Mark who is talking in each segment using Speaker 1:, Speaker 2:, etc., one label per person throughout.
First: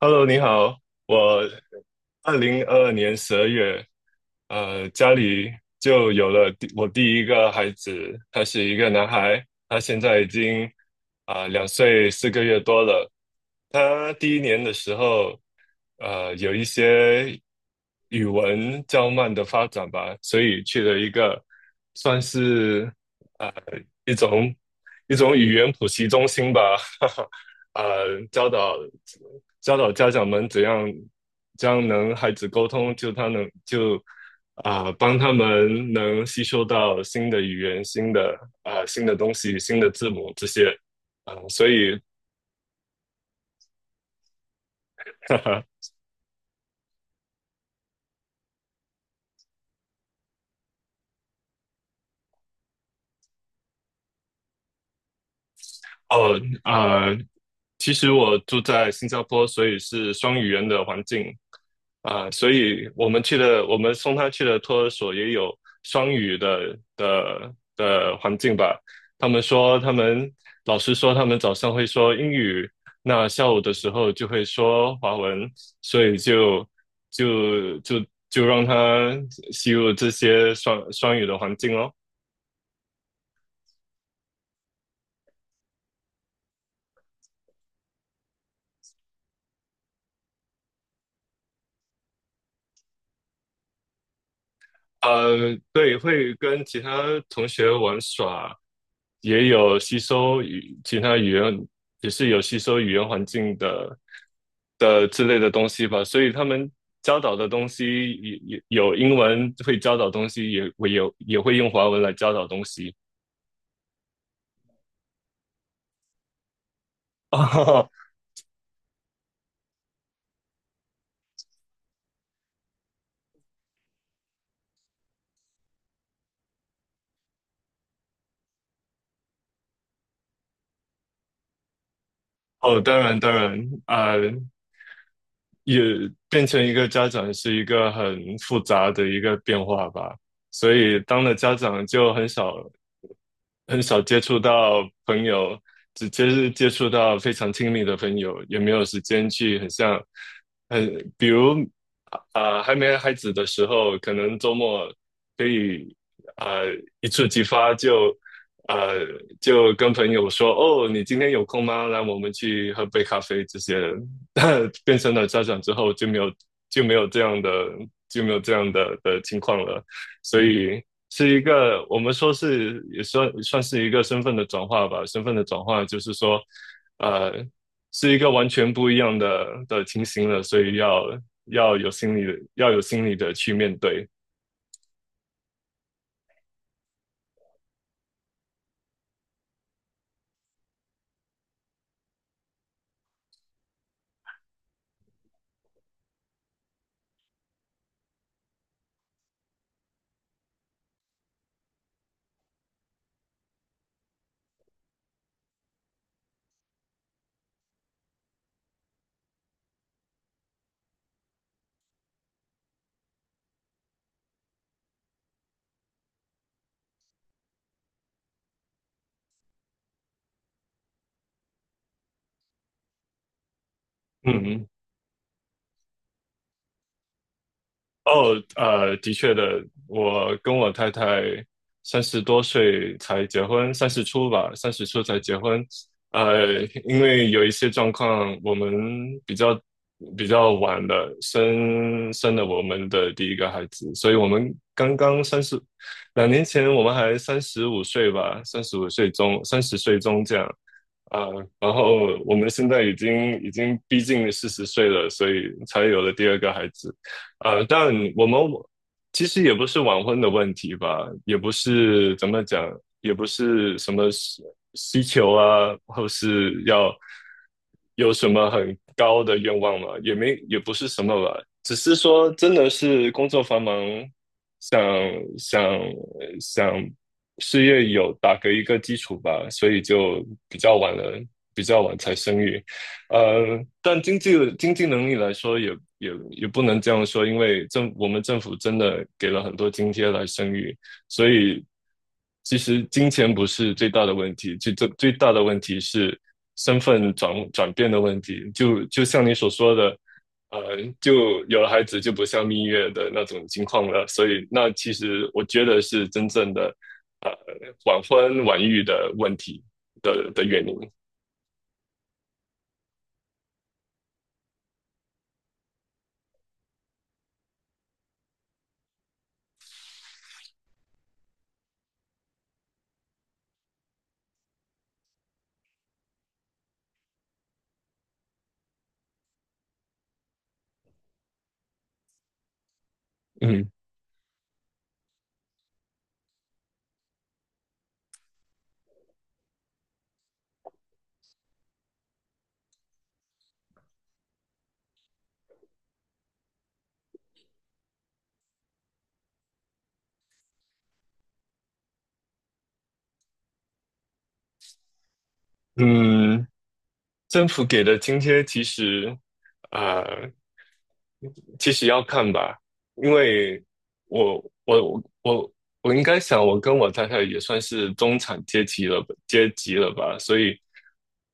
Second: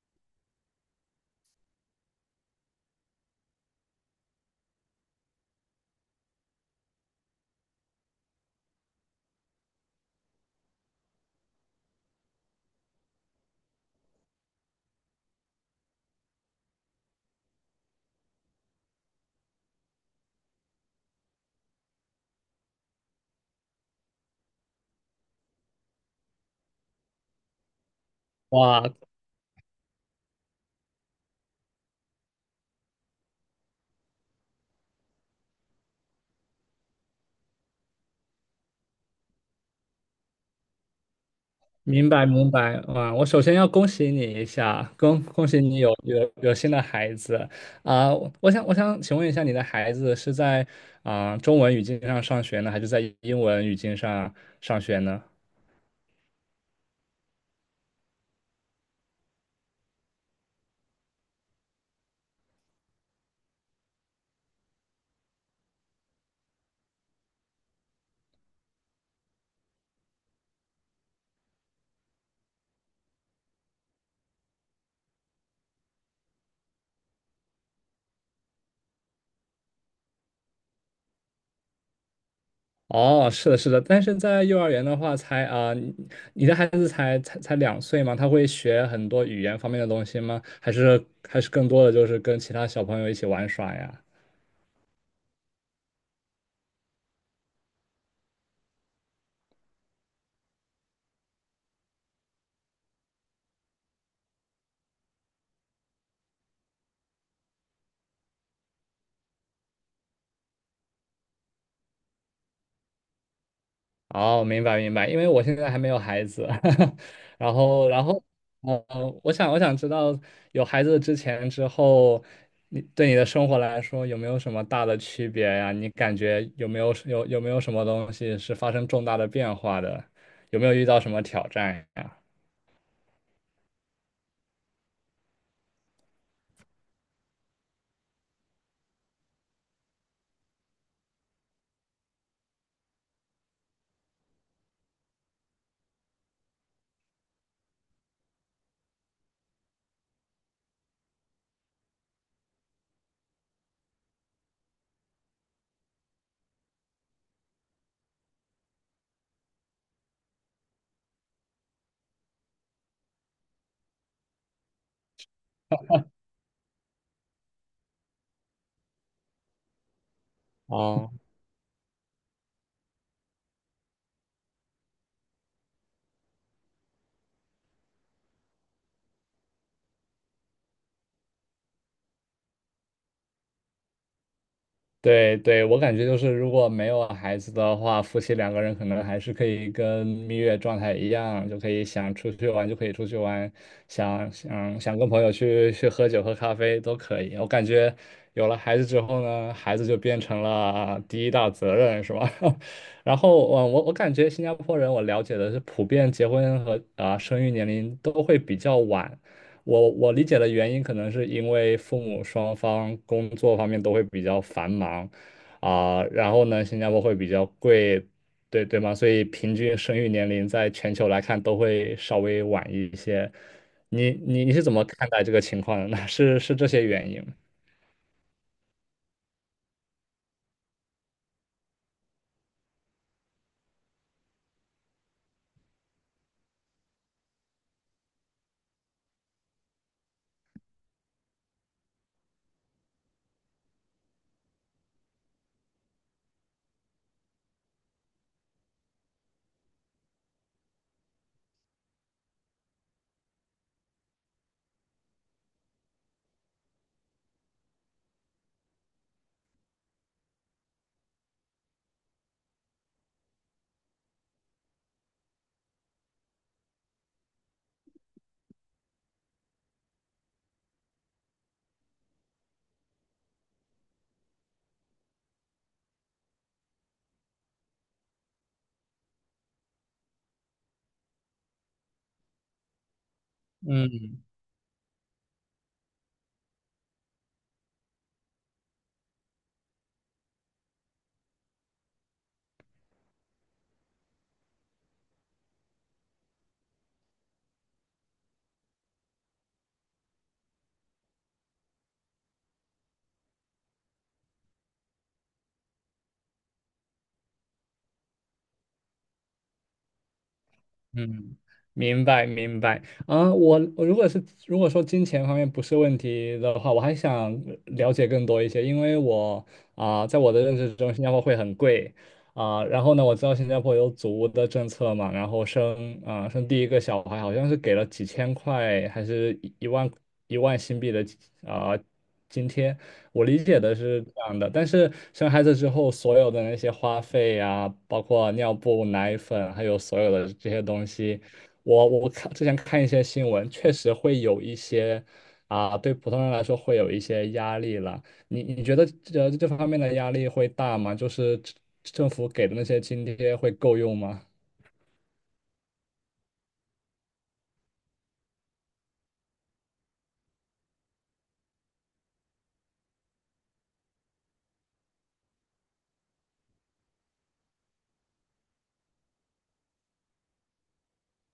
Speaker 1: Hello，你好，我2022年12月，家里就有了我第一个孩子，他是一个男孩，他现在已经2岁4个月多了。他第一年的时候，有一些语文较慢的发展吧，所以去了一个算是呃一种一种语言补习中心吧，哈哈，呃教导
Speaker 2: 哇，
Speaker 1: 教导家长们怎样能孩子沟通，就他能，帮他们能吸收到新的语言、新的新的东西、新的字母这些所以。
Speaker 2: 明白明白，哇！我首先要恭喜你一下，恭
Speaker 1: 哈
Speaker 2: 恭喜
Speaker 1: 哈。
Speaker 2: 你有新的孩子啊！我想请问一下，你的孩子是在中文语境上学呢，还是在英文语境上上学呢？
Speaker 1: 哦，其实我住在新加坡，所以是双语言的环境啊。所以我们去的，我们送他去的托儿所也有双语的环境吧。他们老师说，他们早上会说英语，那下午的时候就会说华文，所以就就就让他吸入这些双语的环境哦。
Speaker 2: 哦，是的，是的，但是在幼儿园的话才，你的孩子才两岁嘛，他会学很多语言方面的东西吗？还是还是更多的就是跟其他小朋友一起玩耍呀？
Speaker 1: 对，会跟其他同学玩耍，也有吸收其他语言，也是有吸收语言环境的之类的东西吧。所以他们教导的东西也有英文会教导东西，也会用华文来教导东西。
Speaker 2: 哦，明白明白，因为我现在还没有孩子，然后
Speaker 1: 哦。
Speaker 2: 然后，呃，我想知道有孩子之前之后，你对你的生活来说有没有什么大的区别呀？你感觉有没有什么东西是发生重大的变化的？有没有遇到什么挑战呀？
Speaker 1: 哦，当然当然，啊、也变成一个家长是一个很复杂的一个变化吧。所以当了家长就很少很少接触到朋友，是接触到非常亲密的朋友，也没有时间去很像，很比如啊、还没孩子的时候，可能周末可以，啊、呃一触即发，呃就跟朋友说哦，你今天有空吗？来，我们去喝杯咖啡这些。变成了家长之后，就没有这样的就没有这样的情况了。所以
Speaker 2: 哦
Speaker 1: 是一个我们说是也算是一个身份的转化吧。身份的转化就是说，呃，是一个完全不一样的情形了，所以要有心理的去面对。
Speaker 2: 对对，我感觉就是，如果没有孩子的话，夫妻两个人可能还是可以跟蜜月状态一样，就可以想出去玩就可以出去玩，想跟朋友去喝酒喝咖啡都可以。我感觉有了孩子之后呢，孩子就变成了第一大责任，是吧？然后我感觉新加坡人，我了解的是，普遍结婚和生育年龄都会比较晚。我理解的原因，可能是因为父母双方工作方面都会比较繁忙，然后呢，新加坡会比较贵，对对吗？所以平均生育年龄在全球来看都会稍微晚一些。你是
Speaker 1: 嗯。
Speaker 2: 怎么看待这个情况的呢？是是这些原因
Speaker 1: 哦，的确的，我跟我太太三十多岁才结婚，三十出才结婚。因为有一些状况，我们比较比较晚的生了我们的第一个孩子，所以我们刚刚三十，2年前我们还三十五岁吧，三十五岁中，三十岁中这样。啊，然后我们现在已经逼近四十岁了，所以才有了第二个孩子。但我们其实也不是晚婚的问题吧，也不是怎么讲，也不是什么需求啊，或是要有什么很高的愿望嘛，也不是什么吧，只是说真的是工作繁忙，想想想事业有打个一个基础吧，所以就比较晚了，比较晚才生育。但
Speaker 2: 嗯。
Speaker 1: 经济能力来说也，也不能这样说，因为我们政府真的给了很多津贴来生育，所以其实金钱不是最大的问题，最大的问题是身份转变的问题。就像你所说的，呃，就有了孩子就不像蜜月的那种情况了，所以那其实我觉得是真正的呃晚婚晚育的问题的原因。
Speaker 2: 嗯，明白明白。我如果是如果说金钱方面不是问题的话，我还想了解更多一些，因为我在我的认知中，新加坡会很贵然后呢，我知道新加坡有祖屋的政策嘛，然后生生第一个小孩好像是给了几千块，还是一一万新币的啊、津贴。我理解
Speaker 1: 嗯
Speaker 2: 的是这样的，但是生孩子之后，所有的那些花费呀、包括尿布、奶粉，还有所有的这些东西，我看之前看一些新闻，确实会有一些啊，对普通人来说会有一些压力了。你你觉得这方面的压力会大吗？就是政府给的那些津贴会够用吗？
Speaker 1: 嗯。政府给的津贴其实，呃，其实要看吧，因为我我我我应该想，我跟我太太也算是中产阶级了吧，所以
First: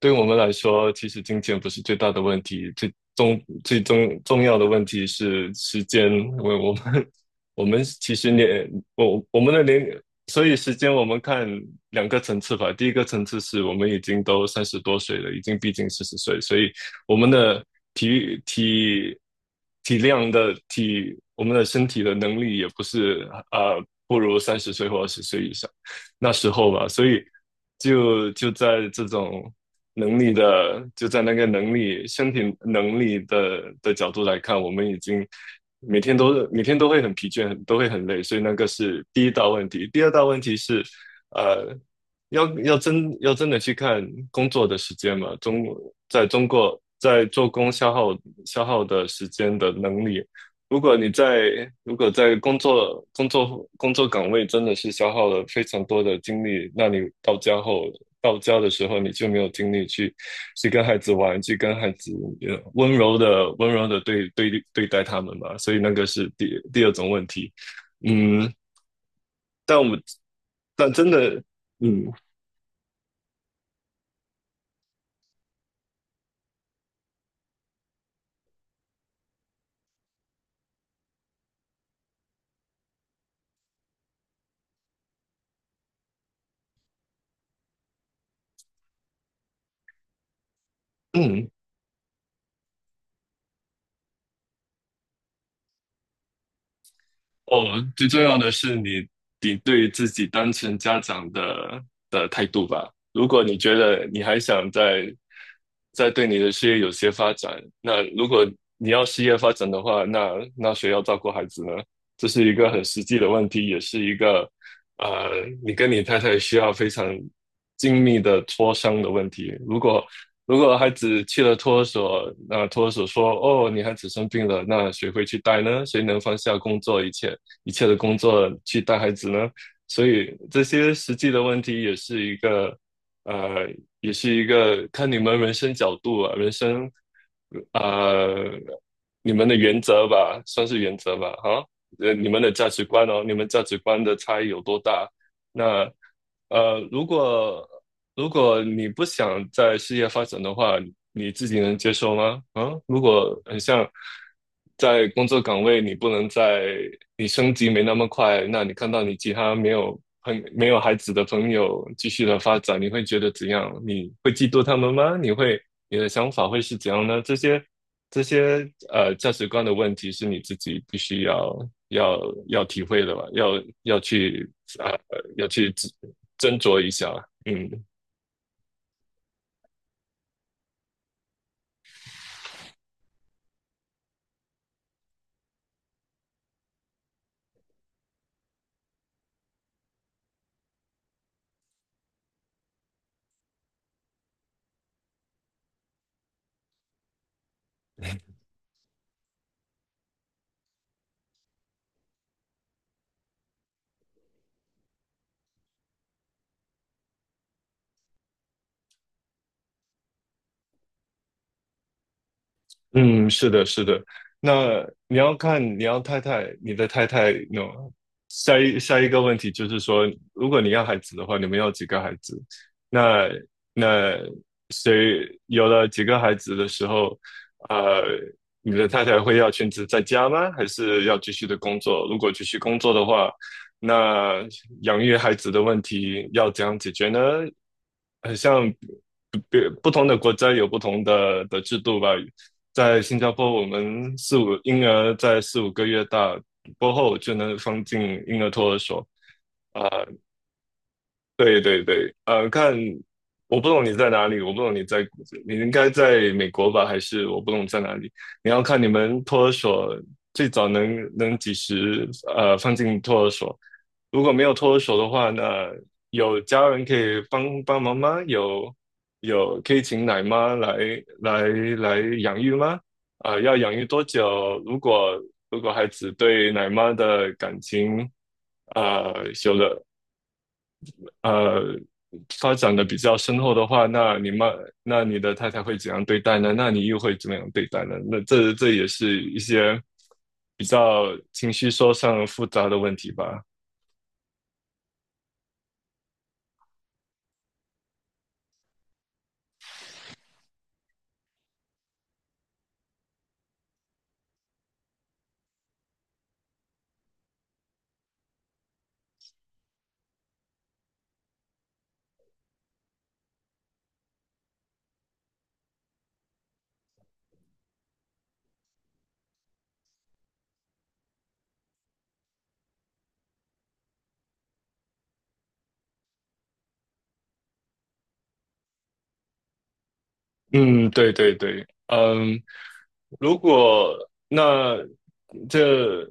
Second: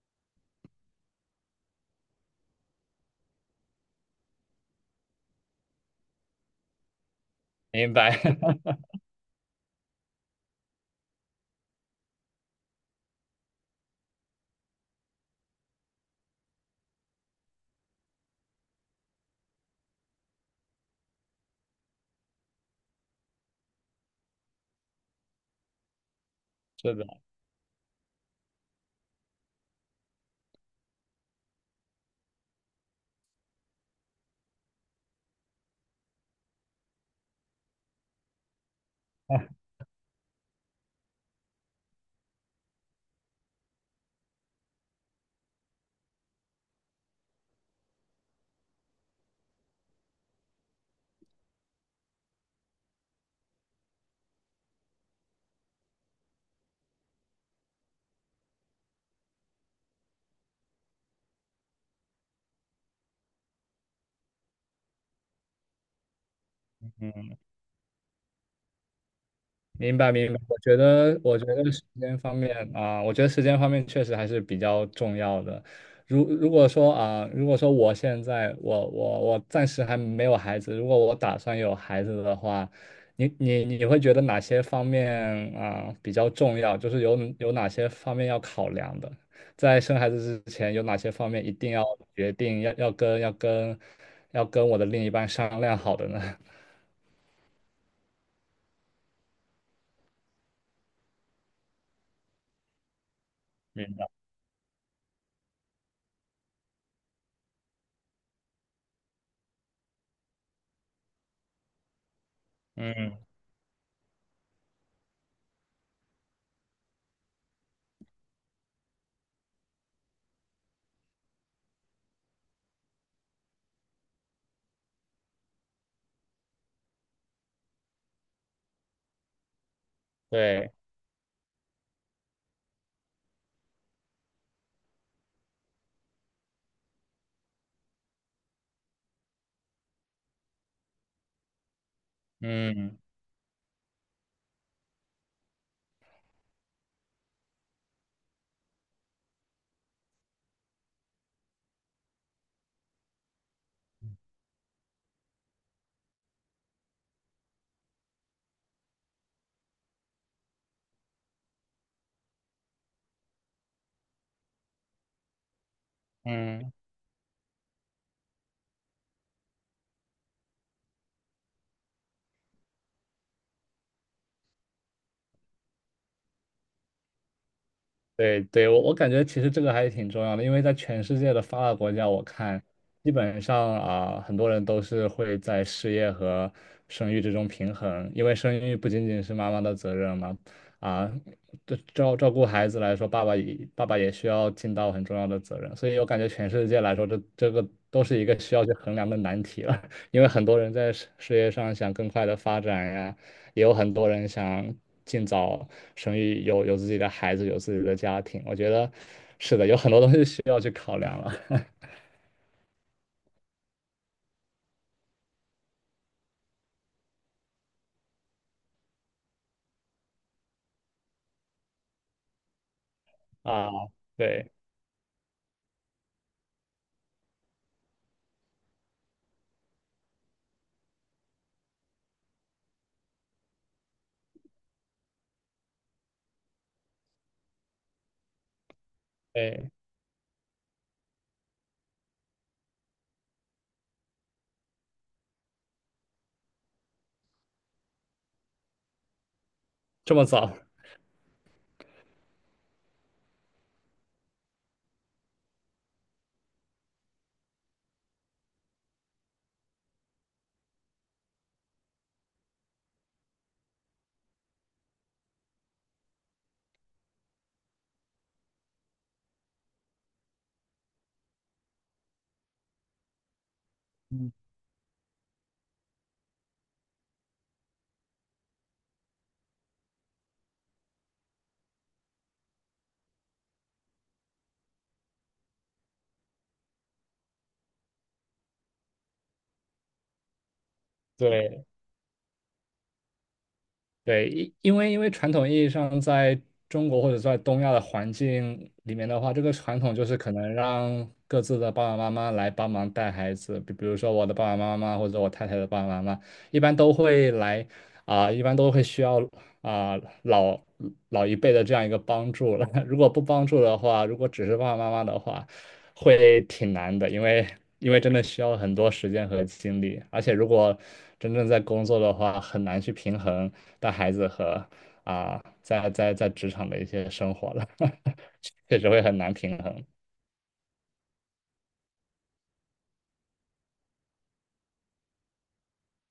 Speaker 1: 对我们来说，其实金钱不是最大的问题，最重要的问题是时间，因为我们
Speaker 2: 明
Speaker 1: 其
Speaker 2: 白，
Speaker 1: 实我们的年。所以时间我们看两个层次吧，第一个层次是我们已经都三十多岁了，已经逼近四十岁，所以我们的体育体体量的体，我们的身体的能力也不是不如三十岁或20岁以上那时候 吧，
Speaker 2: 是的。
Speaker 1: 所以就就在这种就在那个能力、身体能力的角度来看，我们已经每天都会很疲倦，都会很累，所以那个是第一大问题。第二大问题是，呃，要真的去看工作的时间嘛，在中国在做工消耗的时间的能力，如果在工作岗位真的是消耗了非常多的精力，那你到家的时候你就没有精力去跟孩子玩，去跟孩子温柔的对待他们嘛，所以那个是第二种问题。嗯，但我
Speaker 2: 明
Speaker 1: 们
Speaker 2: 白明白，我觉
Speaker 1: 但真
Speaker 2: 得我
Speaker 1: 的。
Speaker 2: 觉得时
Speaker 1: 嗯
Speaker 2: 间方面啊、我觉得时间方面确实还是比较重要的。如果说如果说我现在我暂时还没有孩子，如果我打算有孩子的话，你会觉得哪些方面比较重要？就是有哪些方面要考量的？在生孩子之前，有哪些方面
Speaker 1: 嗯。
Speaker 2: 一定要决定要跟我的另一半商量好的呢？
Speaker 1: 哦，最重要的是你对自己当成家长的态度吧。如果你觉
Speaker 2: 明
Speaker 1: 得
Speaker 2: 白，
Speaker 1: 你还想再对你的事业有些发展，那如果你要事业发展的话，那谁要照顾孩子呢？这是一个很实际
Speaker 2: 嗯，
Speaker 1: 的问题，也是一个。呃，你跟你太太需要非常精密的磋商的问题。如果孩子去了托儿所，那托儿所说：“哦，你孩子生病了，那谁会去带呢？谁能放下工作一切？”一切的工作去带孩子呢？所以这
Speaker 2: 对，
Speaker 1: 些实际的问题也是一个，呃，也是一个看你们人生角度啊。呃，你们的原则吧，算是原则吧，哈，你们的价值
Speaker 2: 嗯
Speaker 1: 观哦，你们价值观的差异有多大？那。呃，如果如果你不想在事业发展的话，你自己能接受吗？啊，如果很像在工作岗位，你不能在你升级没那么快，那你看到你其他没有孩子的朋友继续的发展，你会觉得怎样？你会嫉妒他们吗？你的想法会
Speaker 2: 嗯。
Speaker 1: 是怎样呢？这些价值观的问题是你自己必须要要体会的吧，要去要去斟酌一下。嗯。
Speaker 2: 对对，我感觉其实这个还挺重要的，因为在全世界的发达国家，我看基本上啊，很多人都是会在事业和生育之中平衡，因为生育不仅仅是妈妈的责任嘛，啊，对照顾孩子来说，爸爸也需要尽到很重要的责任，所以我感觉全世界来说，这个都是一个需要去衡量的难题了，因为很多人在事业上想更快的发展呀。也有很多人想尽早生育，有自己的孩子，有自己的家庭。我觉得是的，有很多东西需要去考量了
Speaker 1: 嗯。是的，是的。那你要看你要太太，你的太太那下一个问题就是说，如果你要孩子的话，你们要几个孩子？那
Speaker 2: 啊。
Speaker 1: 那
Speaker 2: 对，
Speaker 1: 谁有了几个孩子的时候，呃，你的太太会要全职在家吗？还是要继续的工作？如果继续工作的话，那养育孩子的问题要怎样解决呢？很像别
Speaker 2: 对，
Speaker 1: 不同的国家有不同的制度吧。在新加坡，我们婴儿在四五个月大过后就能放进婴儿托儿所。啊、
Speaker 2: 这么早，
Speaker 1: 对对对，看，我不懂你在哪里，我不懂你在，你应该在美国吧，还是我不懂在哪里？你要看你们托儿所最早能几时放进托儿所，如果没有脱手的话，那有家人可以帮帮忙吗？有可以请奶妈来来养育吗？要养育多久？如果孩子对奶妈的感情，呃，有了呃发展的比较深厚的话，那那你的太太会怎样对待呢？那你又会怎么样对待呢？那这也是一些比较情
Speaker 2: 对
Speaker 1: 绪说上复杂的问题吧。
Speaker 2: 对，因为因为传统意义上，在中国或者在东亚的环境里面的话，这个传统就是可能让各自的爸爸妈妈来帮忙带孩子，比如说我的爸爸妈妈或者我太太的爸爸妈妈，一般都会来一般都会需要啊、老老一辈的这样一个帮助了。如果不帮助的话，如果只是爸爸妈妈的话，会挺难的，因为真的需要很多时间和精力，而且如果真正在工作的话，很难去平衡带孩子和在职场的一些生活了，确实会很难平衡。
Speaker 1: 嗯，对对对，嗯，如果那这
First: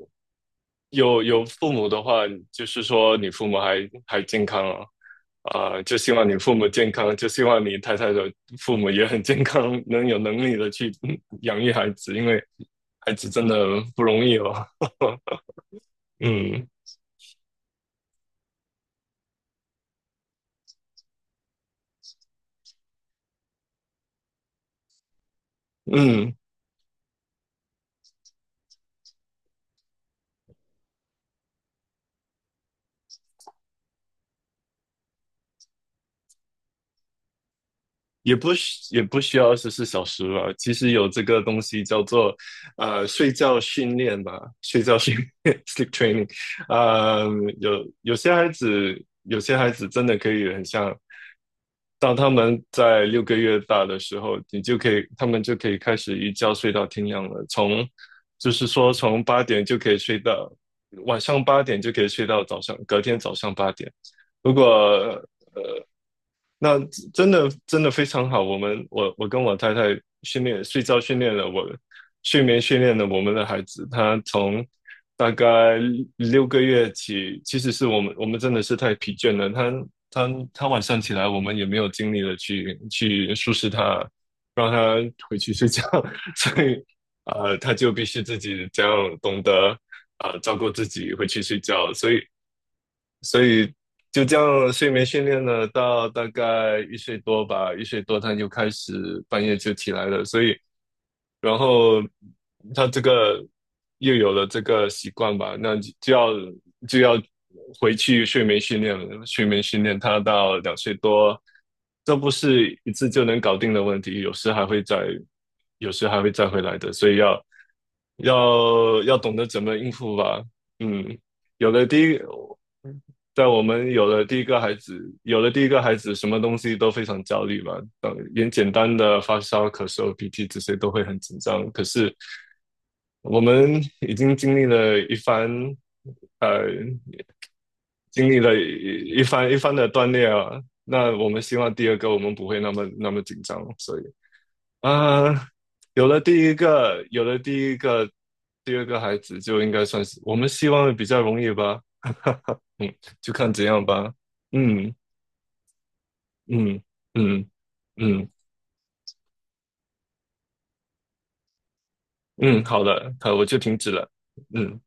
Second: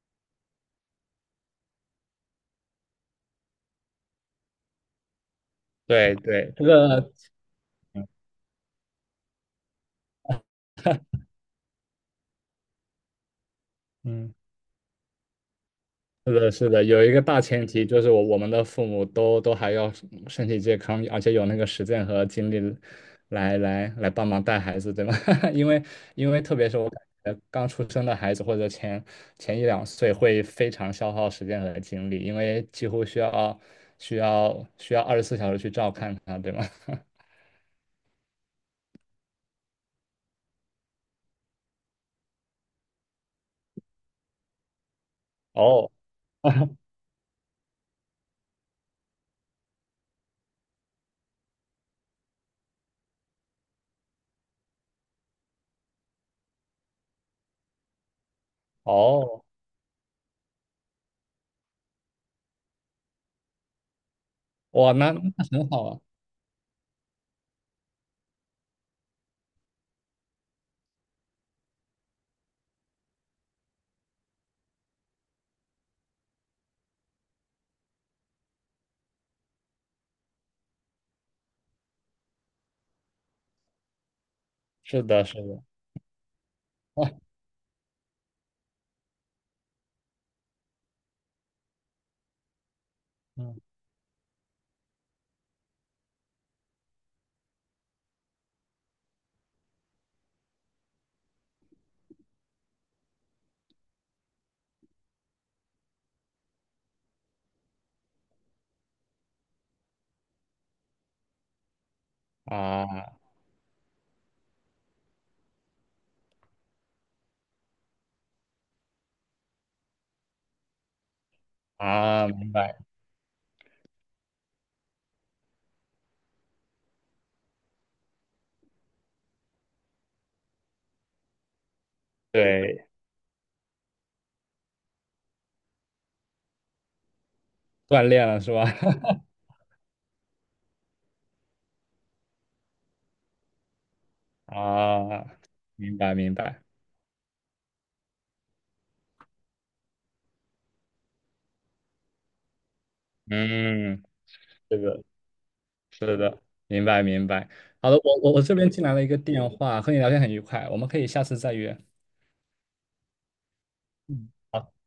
Speaker 1: 有父母的话，就是说你父母还健康啊，就希
Speaker 2: 对
Speaker 1: 望你
Speaker 2: 对，
Speaker 1: 父
Speaker 2: 这
Speaker 1: 母健
Speaker 2: 个
Speaker 1: 康，就希望你太太的父母也很健康，能有能力的去养育孩子，因为孩子真的不容
Speaker 2: 嗯。
Speaker 1: 易哦。
Speaker 2: 是的，
Speaker 1: 嗯
Speaker 2: 是的，有一个大前提就是我们的父母都还要身体健康，而且有那个时间和精力来帮忙带孩子，对吧？因为因
Speaker 1: 嗯，
Speaker 2: 为特别是我感觉刚出生的孩子或者前一两岁会非常消耗时间和精力，因为几乎需要24小时去照看他，对吗？
Speaker 1: 也不需要24小时吧。其实有这个东西叫做睡觉训练吧，睡觉训练 （sleep
Speaker 2: 哦
Speaker 1: training）。呃，有些孩子，真的可以很像。当他们在六个月大的时候，你就可以，他们就可以开始一觉睡到天亮了。就是说从八
Speaker 2: 哦，
Speaker 1: 点就可以睡到晚上八点，就可以睡到隔天早上八点。如果
Speaker 2: 哇，那那很好
Speaker 1: 呃。
Speaker 2: 啊，
Speaker 1: 那真的真的非常好，我跟我太太训练睡觉训练了我睡眠训练了我们的孩子。他从大概六个月起，其实是我们真的是太疲倦了，他晚上起来，我们也没有精力了去收拾他，让他
Speaker 2: 是的，是
Speaker 1: 回去
Speaker 2: 的，
Speaker 1: 睡觉，所以
Speaker 2: 哇
Speaker 1: 他就必须自己这样懂得，照顾自己回去睡觉，所以所
Speaker 2: 嗯
Speaker 1: 以就这样睡眠训练了到大概一岁多吧，一岁多他就开始半夜就起来了，所以然后他这个又有了这个习惯吧，那就就要就要回去睡眠训练了。睡眠训练他到2岁多，这不是一次
Speaker 2: 啊
Speaker 1: 就能搞定的问题，有时还会再回来的，所以要。要懂得怎么应付吧。嗯，有了第一，
Speaker 2: 啊，明白，
Speaker 1: 在我们有了第一个孩子，什么东西都非常焦虑吧。嗯，连简单的发烧、咳嗽、鼻涕这些都会很紧张。可是
Speaker 2: 对。
Speaker 1: 我们已经经历了一番，呃，
Speaker 2: 锻炼
Speaker 1: 经历
Speaker 2: 了是
Speaker 1: 了
Speaker 2: 吧？
Speaker 1: 一一番一番的锻炼啊。那我们希望第二个我们不会那么那么紧张，所以 啊，
Speaker 2: 啊，
Speaker 1: 呃
Speaker 2: 明白明白，
Speaker 1: 有了第一个，第二个孩子就应该算是我们希望比较容易吧。嗯，就看怎样
Speaker 2: 嗯，
Speaker 1: 吧。
Speaker 2: 这
Speaker 1: 嗯
Speaker 2: 个是的，
Speaker 1: 嗯
Speaker 2: 明白明白。
Speaker 1: 嗯
Speaker 2: 好的，我
Speaker 1: 嗯嗯
Speaker 2: 我我这边进来了一个电话，和你聊天很愉快，我们可以下次再约。
Speaker 1: 嗯，好了，好，我就停止了。
Speaker 2: 嗯，好
Speaker 1: 嗯。